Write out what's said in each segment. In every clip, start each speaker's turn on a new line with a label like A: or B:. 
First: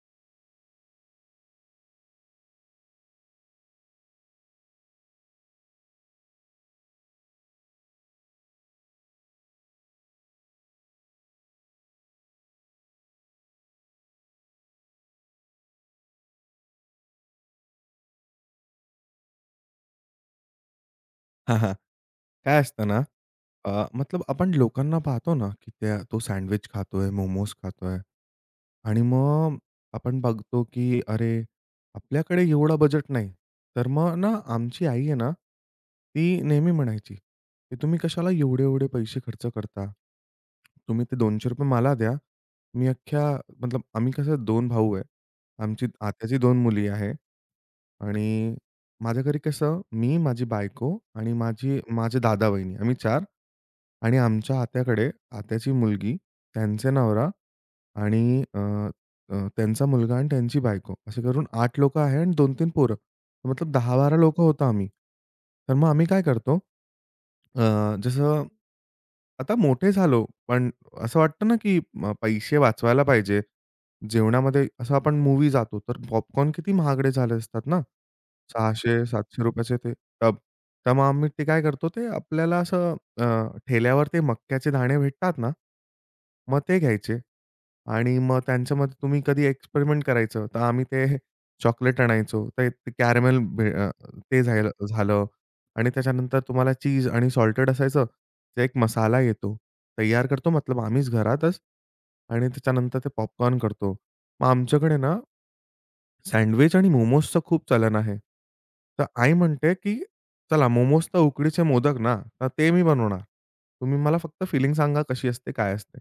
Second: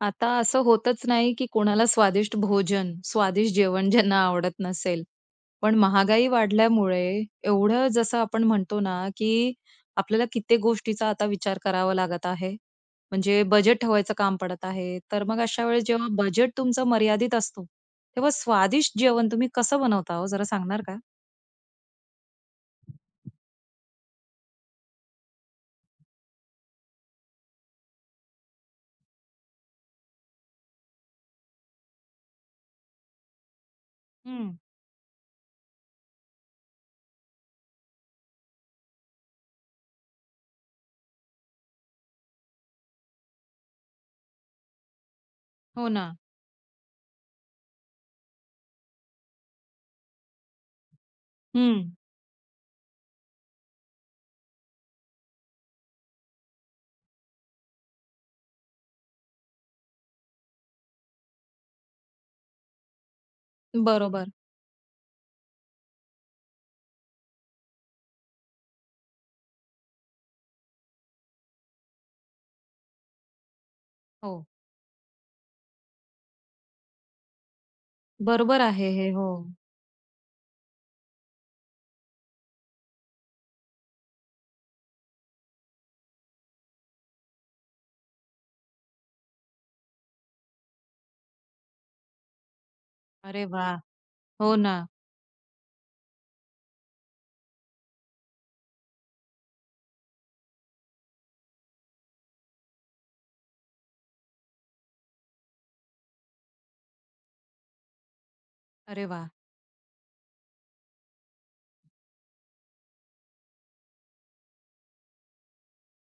A: आता असं होतच नाही, की कोणाला स्वादिष्ट भोजन, स्वादिष्ट जेवण ज्यांना आवडत नसेल. पण महागाई वाढल्यामुळे एवढं जसं आपण म्हणतो ना, की आपल्याला कित्येक गोष्टींचा आता विचार करावा लागत आहे. म्हणजे बजेट ठेवायचं काम पडत आहे. तर मग अशा वेळेस जेव्हा बजेट तुमचं मर्यादित असतो. तेव्हा स्वादिष्ट जेवण तुम्ही कसं बनवता हो, जरा सांगणार का?
B: हां. हां. काय असत ना, अ, मतलब आपण लोकांना पाहतो ना त्या तो सँडविच खातोय, मोमोस खातोय आणि मग आपण बघतो की अरे, आपल्याकडे एवढा बजेट नाही. तर मग ना
A: हं.
B: आमची आई आहे ना ती नेहमी म्हणायची, की "तुम्ही कशाला एवढे-एवढे पैसे खर्च करता? तुम्ही ते 200 रुपये मला द्या. मी अख्ख्या-" मतलब आम्ही कसं 2 भाऊ आहे. आमची
A: हो, ना.
B: आत्याची 2 मुली आहे. आणि माझ्या घरी कसं मी, माझी बायको आणि माझी
A: हं.
B: माझे दादा, वहिनी आम्ही 4 आणि आमच्या आत्याकडे आत्याची मुलगी त्यांचे नवरा आणि अ, अ, त्यांचा मुलगा आणि त्यांची बायको असे धरून 8 लोकं आहेत आणि 2-3 पोरं. मतलब 10-12
A: बरोबर.
B: लोकं होतो आम्ही. तर मग आम्ही काय करतो. अ, जसं, आता मोठे झालो, पण असं वाटतं ना, अ, की पैसे वाचवायला पाहिजे.
A: हो.
B: जेवणामध्ये असं. आपण मूव्ही जातो, तर पॉपकॉर्न किती महागडे झाले असतात ना,
A: बरोबर आहे
B: सहाशे
A: हे.
B: सातशे
A: हो.
B: रुपयाचे ते टब. त्यामुळे आम्ही ते काय करतो. ते आपल्याला असं अ, ठेल्यावर ते मक्याचे दाणे भेटतात ना, मग ते घ्यायचे आणि मग त्यांच्यामध्ये तुम्ही कधी एक्सपेरिमेंट करायचं, तर आम्ही ते चॉकलेट आणायचो ते कॅरामेल
A: अरे
B: बे
A: वाह!
B: अ ते
A: हो
B: झायल
A: ना.
B: झालं आणि त्याच्यानंतर तुम्हाला चीज आणि सॉल्टेड असायचं, तर एक मसाला येतो. तयार करतो मतलब आम्हीच घरातच आणि त्याच्यानंतर ते पॉपकॉर्न करतो. मग आमच्याकडे ना सँडविच आणि मोमोसच खूप चालन आहे. तर
A: अरे वाह!
B: आई म्हणते की "चला मोमोस तर उकडीचे मोदक ना, तर ते मी बनवणार. तुम्ही मला फक्त फिलिंग सांगा कशी असते. काय असते."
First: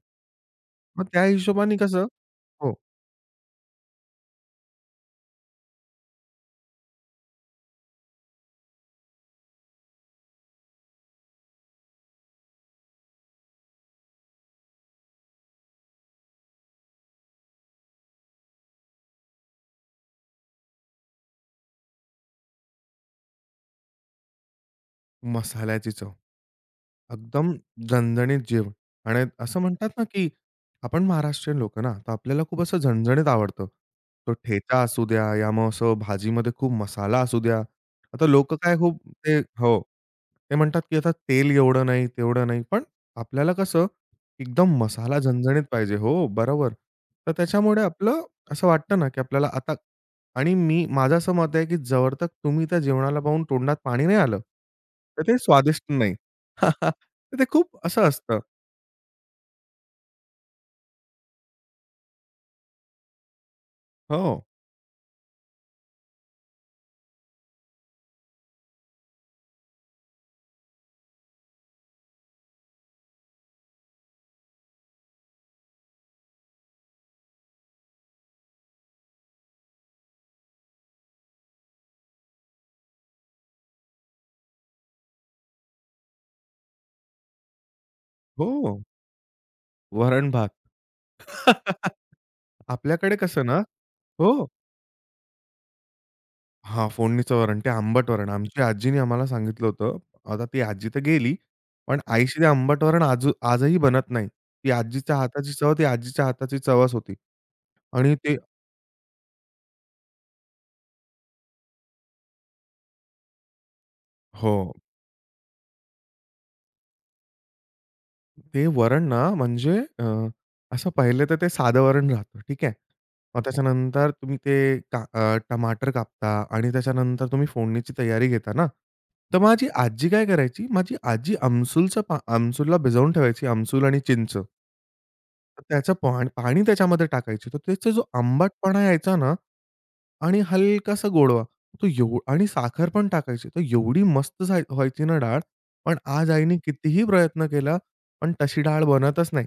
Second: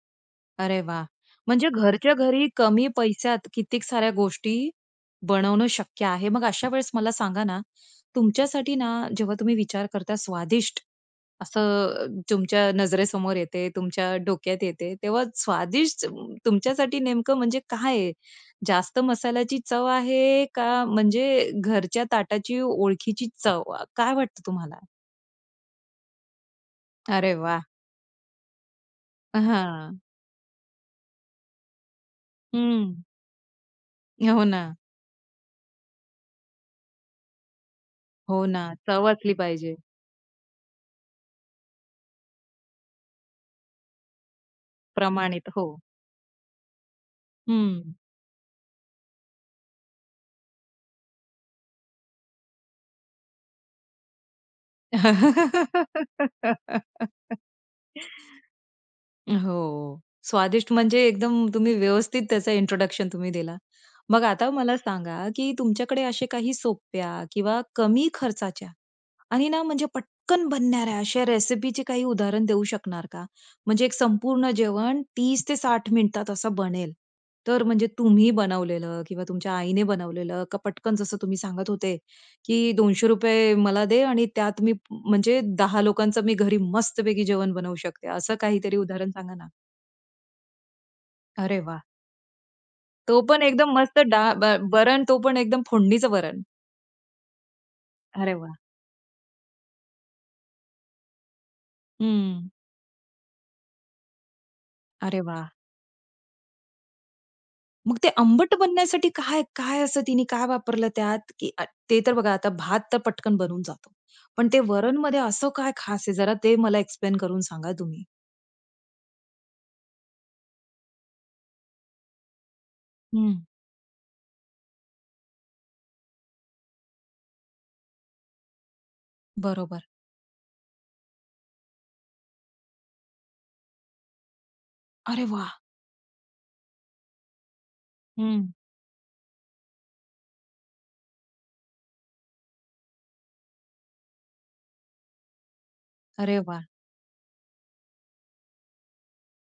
A: अरे
B: मग
A: वाह!
B: त्या
A: म्हणजे
B: हिशोबाने कसं
A: घरच्या घरी
B: हो.
A: कमी पैशात कितीक साऱ्या गोष्टी बनवणं शक्य आहे. मग अशा वेळेस मला सांगा ना, तुमच्यासाठी ना जेव्हा तुम्ही विचार करता स्वादिष्ट असं अ, तुमच्या नजरेसमोर येते, तुमच्या डोक्यात येते, तेव्हा स्वादिष्ट तुमच्यासाठी नेमकं म्हणजे काय आहे? जास्त मसाल्याची चव आहे का म्हणजे घरच्या ताटाची ओळखीची चव. अ, काय वाटतं तुम्हाला?
B: मसाल्याची चव.
A: अरे
B: एकदम
A: वाह!
B: झणझणीत जेवण आणि असं म्हणतात
A: हां.
B: ना, की आपण महाराष्ट्रीयन लोकं ना. तर आपल्याला खूप असं
A: हं.
B: झणझणीत आवडतं. तो
A: हो ना.
B: ठेचा असू द्या, या मग असं भाजीमध्ये खूप मसाला असू द्या. आता
A: हो
B: लोकं
A: ना.
B: काय खूप
A: चव असली
B: ते
A: पाहिजे.
B: हो. ते म्हणतात, की आता तेल एवढं नाही तेवढं नाही. पण आपल्याला कसं एकदम मसाला
A: प्रमाणित.
B: झणझणीत
A: हो.
B: पाहिजे. हो, बरोबर. तर त्याच्यामुळे
A: हं.
B: आपलं असं वाटतं ना, की आपल्याला आता आणि मी माझं असं मत आहे, की जवरतक तुम्ही त्या जेवणाला पाहून तोंडात पाणी नाही आलं, तर ते स्वादिष्ट नाही. तर ते खूप असं असतं.
A: हो. स्वादिष्ट म्हणजे एकदम तुम्ही व्यवस्थित त्याचा इंट्रोडक्शन तुम्ही दिला. मग
B: हो.
A: आता मला सांगा, की तुमच्याकडे असे काही सोप्या किंवा कमी खर्चाच्या आणि ना म्हणजे पटकन बनणाऱ्या अशा रेसिपीचे काही उदाहरण देऊ शकणार का? म्हणजे एक संपूर्ण जेवण 30-60 मिनिटात असं बनेल. तर म्हणजे तुम्ही बनवलेलं किंवा तुमच्या आईने बनवलेलं का पटकन जसं तुम्ही सांगत होते, की ₹200 मला दे आणि त्यात मी म्हणजे 10 लोकांचं मी घरी मस्तपैकी जेवण बनवू शकते, असं काहीतरी
B: हो.
A: उदाहरण सांगा ना?
B: वरण भात.
A: अरे वाह!
B: आपल्याकडे
A: तो पण
B: कसं ना?
A: एकदम मस्त डाळ
B: हो.
A: भा वरण तो पण एकदम फोडणीचं वरण.
B: हां. फोडणीचं वरण, ते आंबट वरण
A: अरे वाह!
B: आमची आजीनी आम्हाला सांगितलं होतं. आता ती आजी तर गेली. पण आईशी ते
A: हं.
B: आंबटवरण आजू आजही बनत नाही. ती आजीच्या
A: अरे वाह!
B: हाताची चव ती आजीच्या हाताची चवच होती.
A: मग ते
B: आणि ते
A: आंबट बनण्यासाठी काय काय असं तिने काय वापरलं त्यात? की अ, ते तर बघा आता भात तर पटकन बनून जातो. पण ते
B: हो.
A: वरणमध्ये असं काय खास आहे? जरा ते मला एक्सप्लेन करून सांगा तुम्ही?
B: ते वरण ना म्हणजे अ, असं पाहिले तर ते साधं वरण राहतं. ठीक आहे.
A: हं.
B: मग त्याच्यानंतर तुम्ही ते का अ, टमाटर कापता आणि त्याच्यानंतर तुम्ही फोडणीची तयारी घेता ना? तर माझी
A: बरोबर.
B: आजी काय करायची माझी आजी आमसूलचं पा आमसूलला भिजवून ठेवायची आमसूल आणि चिंच.
A: अरे वाह!
B: तर त्याचं पाण पाणी त्याच्यामध्ये टाकायची. तर त्याचा जो
A: हं.
B: आंबटपणा यायचा ना आणि हलकासा गोडवा. तो एव आणि साखर पण टाकायची, तर एवढी मस्त झा व्हायची ना डाळ. पण आज
A: अरे
B: आईने
A: वाह!
B: कितीही प्रयत्न केला पण तशी डाळ बनतच नाही.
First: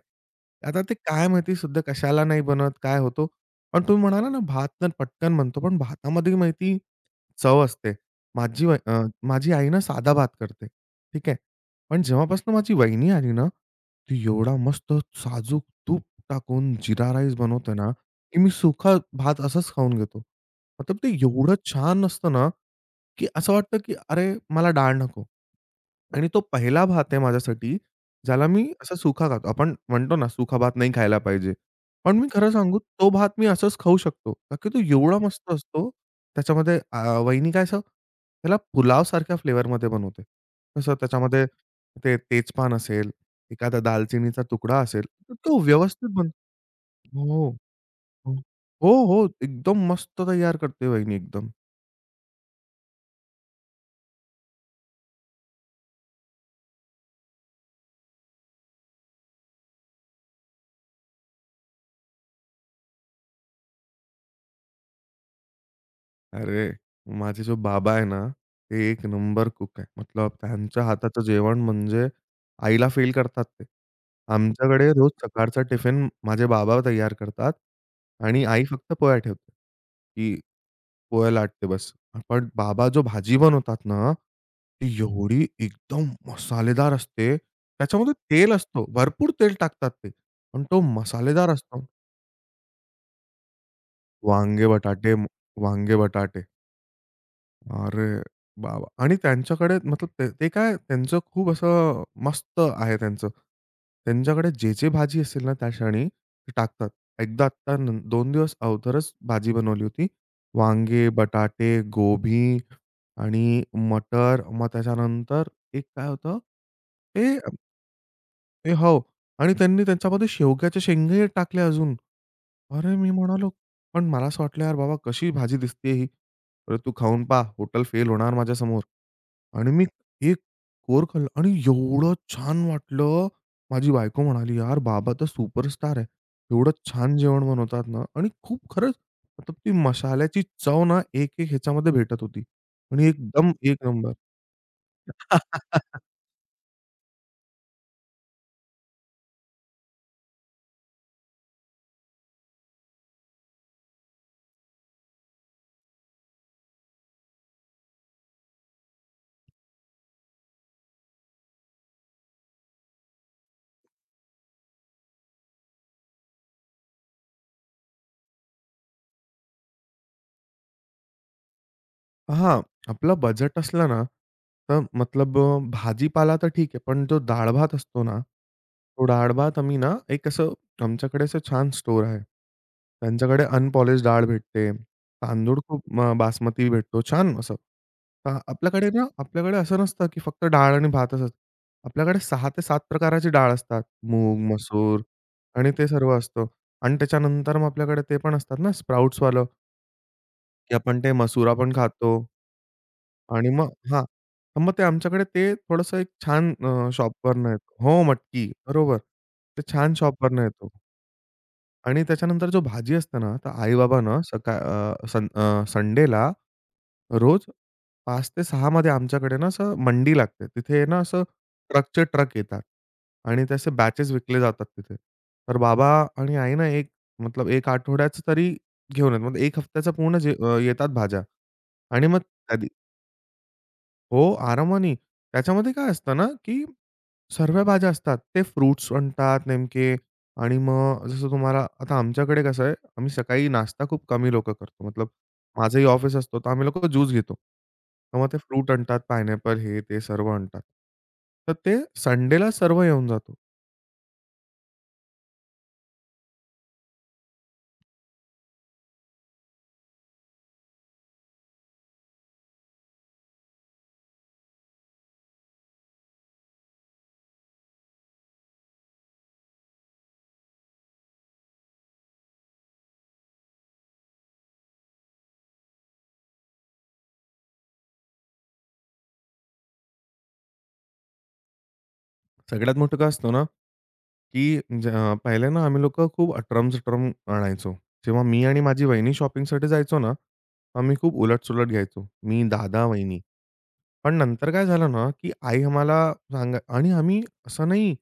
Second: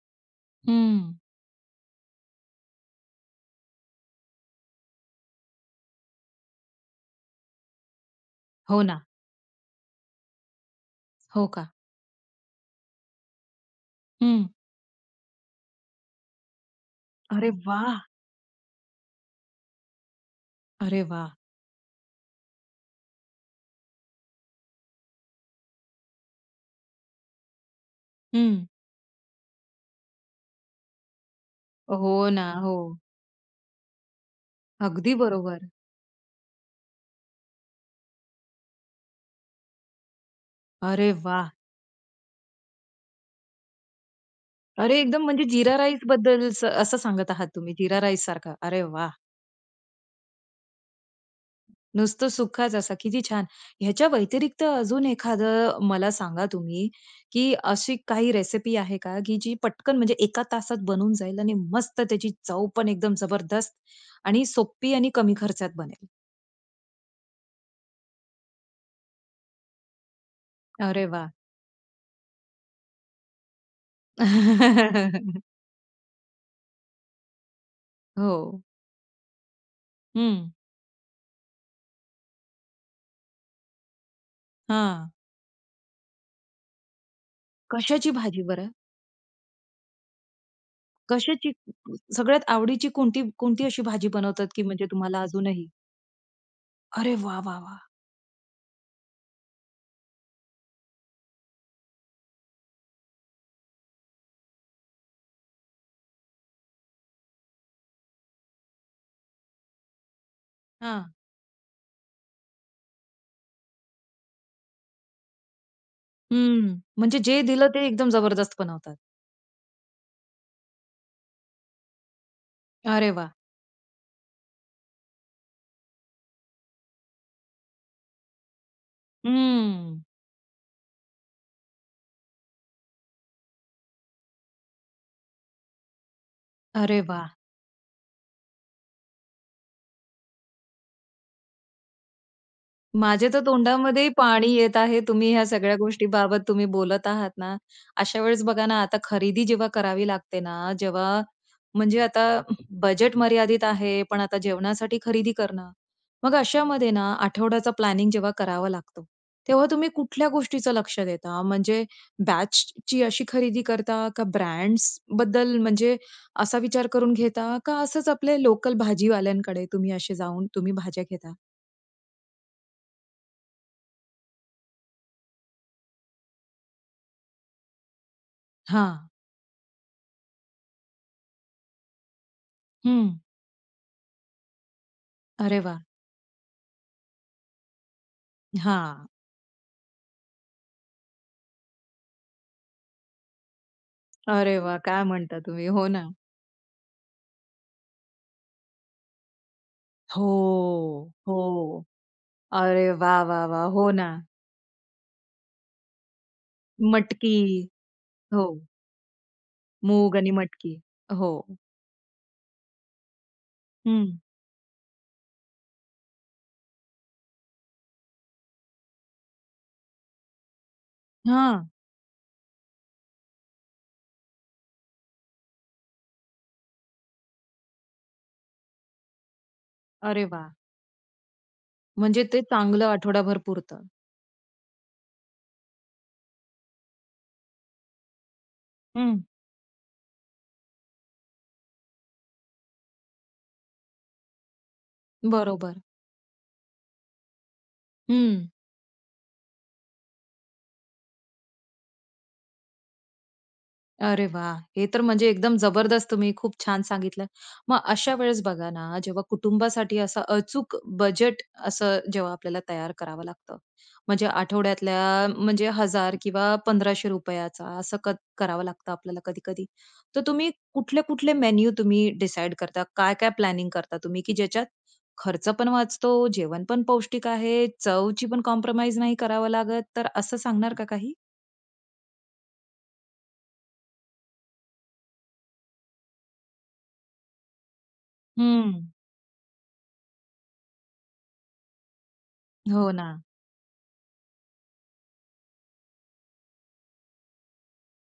B: आता ते
A: हं.
B: काय माहिती सध्या कशाला नाही बनत, काय होतो? पण तुम्ही म्हणाला ना भात तर पटकन बनतो, पण भातामध्ये माहिती चव असते. माझी बा
A: हो
B: अ,
A: ना.
B: माझी आई ना साधा भात करते, ठीक आहे.
A: हो का.
B: पण जेव्हापासून माझी वाहिनी आली ना, ती
A: हं.
B: एवढा मस्त साजूक तूप टाकून जीरा राईस
A: अरे
B: बनवते ना,
A: वाह!
B: की मी सुका भात असंच खाऊन घेतो. मतलब
A: अरे
B: ते
A: वाह!
B: एवढं छान असतं ना, की असं वाटतं की "अरे मला डाळ नको." आणि तो पहिला भात आहे माझ्यासाठी ज्याला मी
A: हं.
B: असा सुका खातो. आपण म्हणतो ना सुका भात नाही खायला पाहिजे. पण
A: हो
B: मी खरं
A: ना.
B: सांगू
A: हो.
B: तो भात मी असच खाऊ शकतो. का की तो
A: अगदी
B: एवढा मस्त
A: बरोबर.
B: असतो. त्याच्यामध्ये अ, वहिनी काय असं त्याला पुलाव सारख्या फ्लेवर मध्ये बनवते. तसं
A: अरे
B: त्याच्यामध्ये
A: वाह!
B: ते तेजपान असेल, एखादा दालचिनीचा तुकडा
A: अरे
B: असेल
A: एकदम
B: तर
A: म्हणजे
B: तो
A: जीरा
B: व्यवस्थित
A: राईसबद्दल
B: बनतो
A: स असं सांगत आहात
B: हो,
A: तुम्ही जीरा
B: हो.
A: राईससारखं. अरे
B: हो,
A: वाह!
B: हो. एकदम मस्त तयार करते वहिनी एकदम.
A: नुसतं सुकाच असा किती छान. ह्याच्या व्यतिरिक्त अजून एखादं मला सांगा तुम्ही, की अशी काही रेसिपी आहे का की जी पटकन म्हणजे एका तासात बनून जाईल आणि मस्त त्याची चवपण एकदम जबरदस्त आणि सोपी आणि कमी खर्चात बनेल?
B: अरे, माझे जो बाबा आहे ना, ते 1 नंबर कुक आहे. मतलब त्यांच्या
A: अरे
B: हाताचं
A: वाह!
B: जेवण म्हणजे आईला फेल करतात ते. आमच्याकडे रोज सकाळचा टिफिन माझे बाबा तयार करतात आणि
A: हो.
B: आई फक्त पोळ्या ठेवते. ती
A: हं.
B: पोळ्या लाटते बस. पण बाबा जो भाजी बनवतात ना, ती
A: हां.
B: एवढी एकदम मसालेदार असते,
A: कशाची
B: त्याच्यामध्ये
A: भाजी
B: तेल
A: बरं?
B: असतं, भरपूर तेल टाकतात ते पण तो मसालेदार
A: कशाची?
B: असतो.
A: सगळ्यात आवडीची कोणती कोणती अशी भाजी बनवतात, की
B: वांगे
A: म्हणजे
B: बटाटे
A: तुम्हाला अजूनही
B: वांगे बटाटे.
A: अरे वाह! वाह! वाह!
B: अरे बाबा आणि त्यांच्याकडे मतलब त ते काय त्यांचं खूप असं अ, मस्त आहे त्यांचं. त्यांच्याकडे जे-जे भाजी असेल ना, त्या क्षणी ते टाकतात. एकदा तर 2 दिवस अगोदरच भाजी बनवली होती. वांगे,
A: हां.
B: बटाटे, गोभी आणि मटर मग त्याच्यानंतर एक काय होतं
A: हम्म. म्हणजे
B: हे
A: जे
B: अ,
A: दिलं ते एकदम जबरदस्त
B: ए
A: बनवतात.
B: हो. आणि त्यांनी त्यांच्यामध्ये शेवग्याच्या शेंगे टाकल्या अजून. अरे मी
A: अरे वाह!
B: म्हणालो पण मला असं वाटलं, "यार बाबा कशी भाजी दिसतेय ही? अरे तू खाऊन पहा हॉटेल फेल होणार माझ्यासमोर." आणि मी
A: हम्म.
B: एक कोर खाल्लं आणि एवढं छान वाटलं. माझी बायको म्हणाली, "यार बाबा तर सुपरस्टार आहे. एवढं
A: अरे
B: छान
A: वाह!
B: जेवण बनवतात ना." आणि खूप खरंच मतलब ती मशाल्याची चव ना, एक-एक ह्याच्यामध्ये भेटत होती आणि
A: माझ्या तर
B: एकदम 1
A: तोंडामध्येही
B: नंबर.
A: पाणी येत आहे तुम्ही ह्या सगळ्या गोष्टींबाबत तुम्ही बोलत आहात ना. अशा वेळेस बघा ना, आता खरेदी जेव्हा करावी लागते ना, जेव्हा म्हणजे आता बजेट मर्यादित आहे पण आता जेवणासाठी खरेदी करणं. मग अशा मध्ये ना, आठवड्याचा प्लॅनिंग जेव्हा करावं लागतो, तेव्हा तुम्ही कुठल्या गोष्टीचं लक्ष देता? म्हणजे बॅचची अशी खरेदी करता का ब्रँड्सबद्दल म्हणजे असा विचार करून घेता का? असंच आपले लोकल भाजीवाल्यांकडे तुम्ही असे जाऊन तुम्ही भाज्या घेता?
B: हं. आपलं बजेट असलं ना, तर मतलब अ, भाजीपाला तर ठीक आहे. पण जो डाळ-भात असतो ना, तो
A: हां.
B: डाळ भात आम्ही ना, 1 असं, आमच्याकडे असं छान स्टोअर आहे.
A: हं.
B: त्यांच्याकडे अनपॉलिश्ड डाळ भेटते. तांदूळ
A: अरे वाह!
B: खूप अ, बासमती भेटतो, छान असं. तर आपल्याकडे ना,
A: हां.
B: आपल्याकडे असं नसतं, की फक्त डाळ आणि भात असतं. आपल्याकडे 6-7 प्रकाराची डाळ असतात. मूग,
A: अरे वाह!
B: मसूर
A: काय म्हणता तुम्ही?
B: आणि ते
A: हो ना.
B: सर्व असतं. आणि त्याच्यानंतर मग आपल्याकडे ते पण असतात ना, स्प्राउट्सवालं
A: हो,
B: की आपण ते
A: हो.
B: मसुर पण खातो.
A: अरे वाह, वाह,
B: आणि
A: वाह!
B: मग
A: हो
B: हां.
A: ना.
B: मग ते आमच्याकडे ते थोडंसं 1 छान अ, शॉपवरनं
A: मटकी,
B: येतं हो मटकी,
A: हो.
B: बरोबर. ते छान
A: मूग आणि
B: शॉपवरनं येतो.
A: मटकी हो.
B: आणि त्याच्यानंतर जो भाजी असते ना, तर आई-बाबा
A: हं.
B: ना सका अ, सन अ, संडेला, रोज 5-6 मध्ये आमच्याकडे ना, असं मंडी लागते. तिथे ना असं,
A: हां.
B: ट्रकचे-ट्रक येतात. आणि त्या असे बॅचेस विकले जातात तिथे. तर बाबा आणि आई ना, 1 मतलब 1 आठवड्याचं तरी घेऊन येतात. मग एक हफ्त्याचा पूर्ण
A: अरे
B: जे
A: वाह!
B: अ, येतात भाज्या आणि मग
A: म्हणजे ते
B: कधी
A: चांगलं आठवडाभर पुरतं.
B: हो आरामानी. त्याच्यामध्ये काय असतं ना, की सर्व भाज्या असतात. ते फ्रुट्स
A: हं.
B: आणतात नेमके आणि मग जसं तुम्हाला आता आमच्याकडे कसं आहे आम्ही सकाळी नाश्ता खूप कमी लोकं करतो. मतलब
A: बरोबर.
B: माझंही ऑफिस असतं, तर आम्ही लोकं ज्यूस घेतो. तर मग ते
A: हं.
B: फ्रूट आणतात पाईनएपल हे, ते सर्व आणतात. तर ते संडेला सर्व येऊन जातं.
A: अरे वाह! हे तर म्हणजे एकदम जबरदस्त तुम्ही खूप छान सांगितलं. मग अशा वेळेस बघा ना, जेव्हा कुटुंबासाठी असं अचूक बजेट असं जेव्हा आपल्याला तयार करावं लागतं. म्हणजे आठवड्यातल्या म्हणजे ₹1000 किंवा ₹1500 रुपयाचा असं कत करावं लागतं आपल्याला कधी-कधी. तर तुम्ही कुठले-कुठले मेनू तुम्ही डिसाईड करता. काय-काय प्लॅनिंग करता तुम्ही की ज्याच्यात खर्चपण वाचतो, जेवणपण पौष्टिक आहे, चवची पण कॉम्प्रोमाईज नाही करावं लागत. तर असं सांगणार का काही?
B: सगळ्यात मोठं काय असतो ना, की ज पहिले ना आम्ही लोकं खूप अटरम-सटरम आणायचो. जेव्हा मी आणि माझी
A: हम्म.
B: वहिनी शॉपिंगसाठी जायचो ना. आम्ही खूप उलट-सुलट घ्यायचो. मी, दादा,
A: हो
B: वहिनी.
A: ना.
B: पण नंतर काय झालं ना, की आई आम्हाला सांगा आणि आम्ही असं नाही.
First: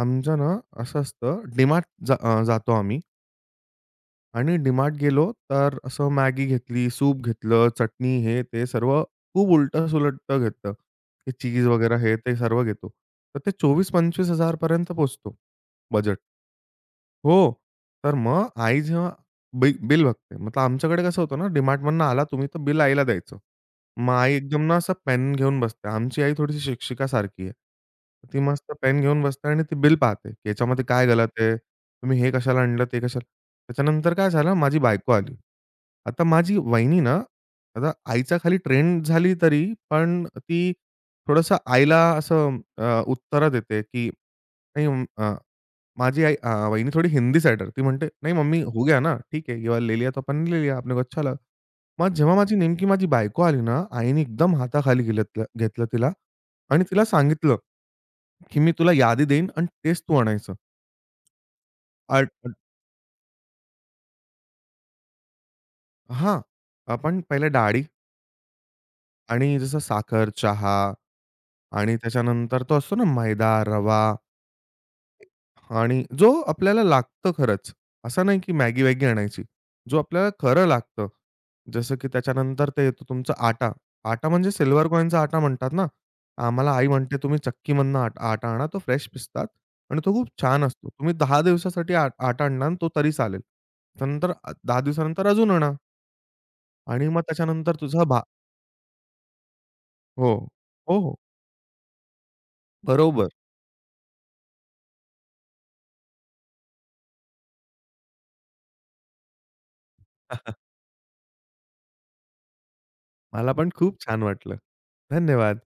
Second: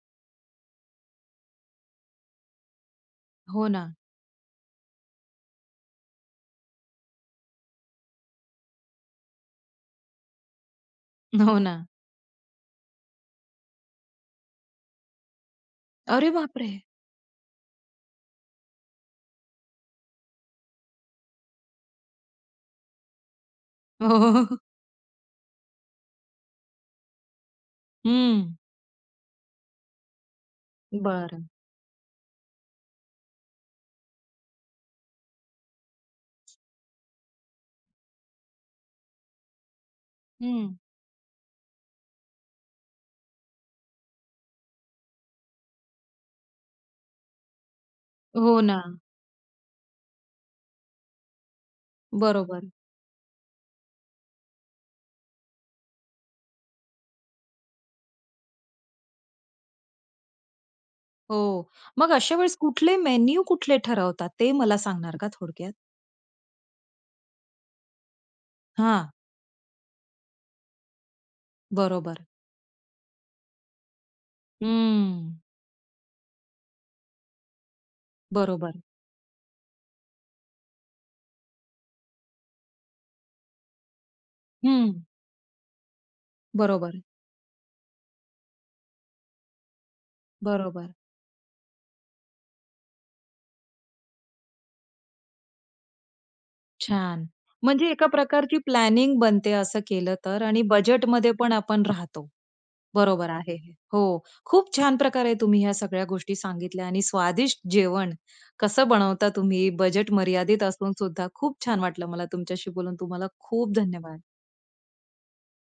B: आमचं ना असं असतं, डीमार्ट जा अ, जातो आम्ही.
A: हो ना.
B: आणि डीमार्ट गेलो, तर असं मॅगी घेतली, सूप घेतलं, चटणी हे ते सर्व खूप उलट-सुलट घेतलं. हे
A: हो
B: चीज
A: ना.
B: वगैरे हे ते सर्व घेतो. तर ते 24000-25000 पोहचतो, बजेट.
A: अरे बापरे!
B: हो, तर मग आई जेव्हा बिल बिल बघते मतलब आमच्याकडे कसं होतं ना, डी-मार्टमधनं आला तुम्ही तर बिल आईला द्यायचं.
A: हो,
B: मग
A: हो, हो,
B: आई
A: हो, हो.
B: एकदम ना असं पेन घेऊन बसते, आमची आई थोडीशी शिक्षिका सारखी आहे. ती
A: हं.
B: मस्त पेन घेऊन बसते आणि ती बिल पाहते, की याच्यामध्ये काय गलत
A: बरं.
B: आहे, तुम्ही हे कशाला आणलं ते कशाला त्याच्यानंतर काय झालं माझी बायको आली. आता माझी वहिनी ना, आता आईच्या खाली ट्रेंन झाली तरी पण ती
A: हं.
B: थोडंसं आईला असं अ, उत्तर देते की नाही अं, अ, माझी आई अ, वहिनी थोडी हिंदी सायडर ती म्हणते, "नही
A: हो
B: मम्मी, हो
A: ना.
B: गया ना ठीक है, ये वाला ले लिया तो आपन ने ले लिया. अपने को अच्छा लगा." मग जेव्हा माझी
A: बरोबर.
B: नेमकी माझी बायको आली ना, आईनी एकदम हाताखाली घिलत घी घेतलं तिला आणि तिला सांगितलं, की मी तुला यादी देईन आणि तेच तू आणायचं.
A: हो. मग
B: आणि
A: अशा
B: अ
A: वेळेस कुठले मेन्यू कुठले ठरवतात? ते मला सांगणार का थोडक्यात?
B: हां. आपण पहिलं डाळी
A: हां.
B: आणि जसं साखर, चहा आणि
A: बरोबर.
B: त्याच्यानंतर तो असतो ना मैदा, रवा.
A: हम्म.
B: आणि जो आपल्याला लागतं खरंच. असं नाही की
A: बरोबर.
B: मॅगी-वॅगी आणायची. जो आपल्याला खरं लागतं, जसं की त्याच्यानंतर ते येतं तुमचा आटा. आटा म्हणजे सिल्व्हर
A: हं.
B: कॉइनचा आटा म्हणतात ना, आम्हाला आई
A: बरोबर.
B: म्हणते, "तुम्ही चक्कीमधनं आट आटा आणा तो फ्रेश पिसतात आणि तो खूप छान असतो.
A: बरोबर.
B: तुम्ही 10 दिवसासाठी आ आटा आणणार ना तो तरी चालेल. त्यानंतर अ, 10 दिवसानंतर अजून आणा." आणि मग
A: छान!
B: त्याच्यानंतर
A: म्हणजे
B: तुझा
A: एका
B: भा
A: प्रकारची प्लॅनिंग बनते असं केलं
B: हो.
A: तर आणि
B: हो, हो.
A: बजेटमध्ये पण आपण राहतो,
B: बरोबर.
A: बरोबर आहे हे. हो, खूप छान प्रकारे तुम्ही ह्या सगळ्या गोष्टी सांगितल्या आणि स्वादिष्ट जेवण कसं बनवता तुम्ही बजेट मर्यादित असून सुद्धा. खूप छान वाटलं मला तुमच्याशी बोलून तुम्हाला
B: मला पण
A: खूप
B: खूप
A: धन्यवाद.
B: छान वाटलं. धन्यवाद.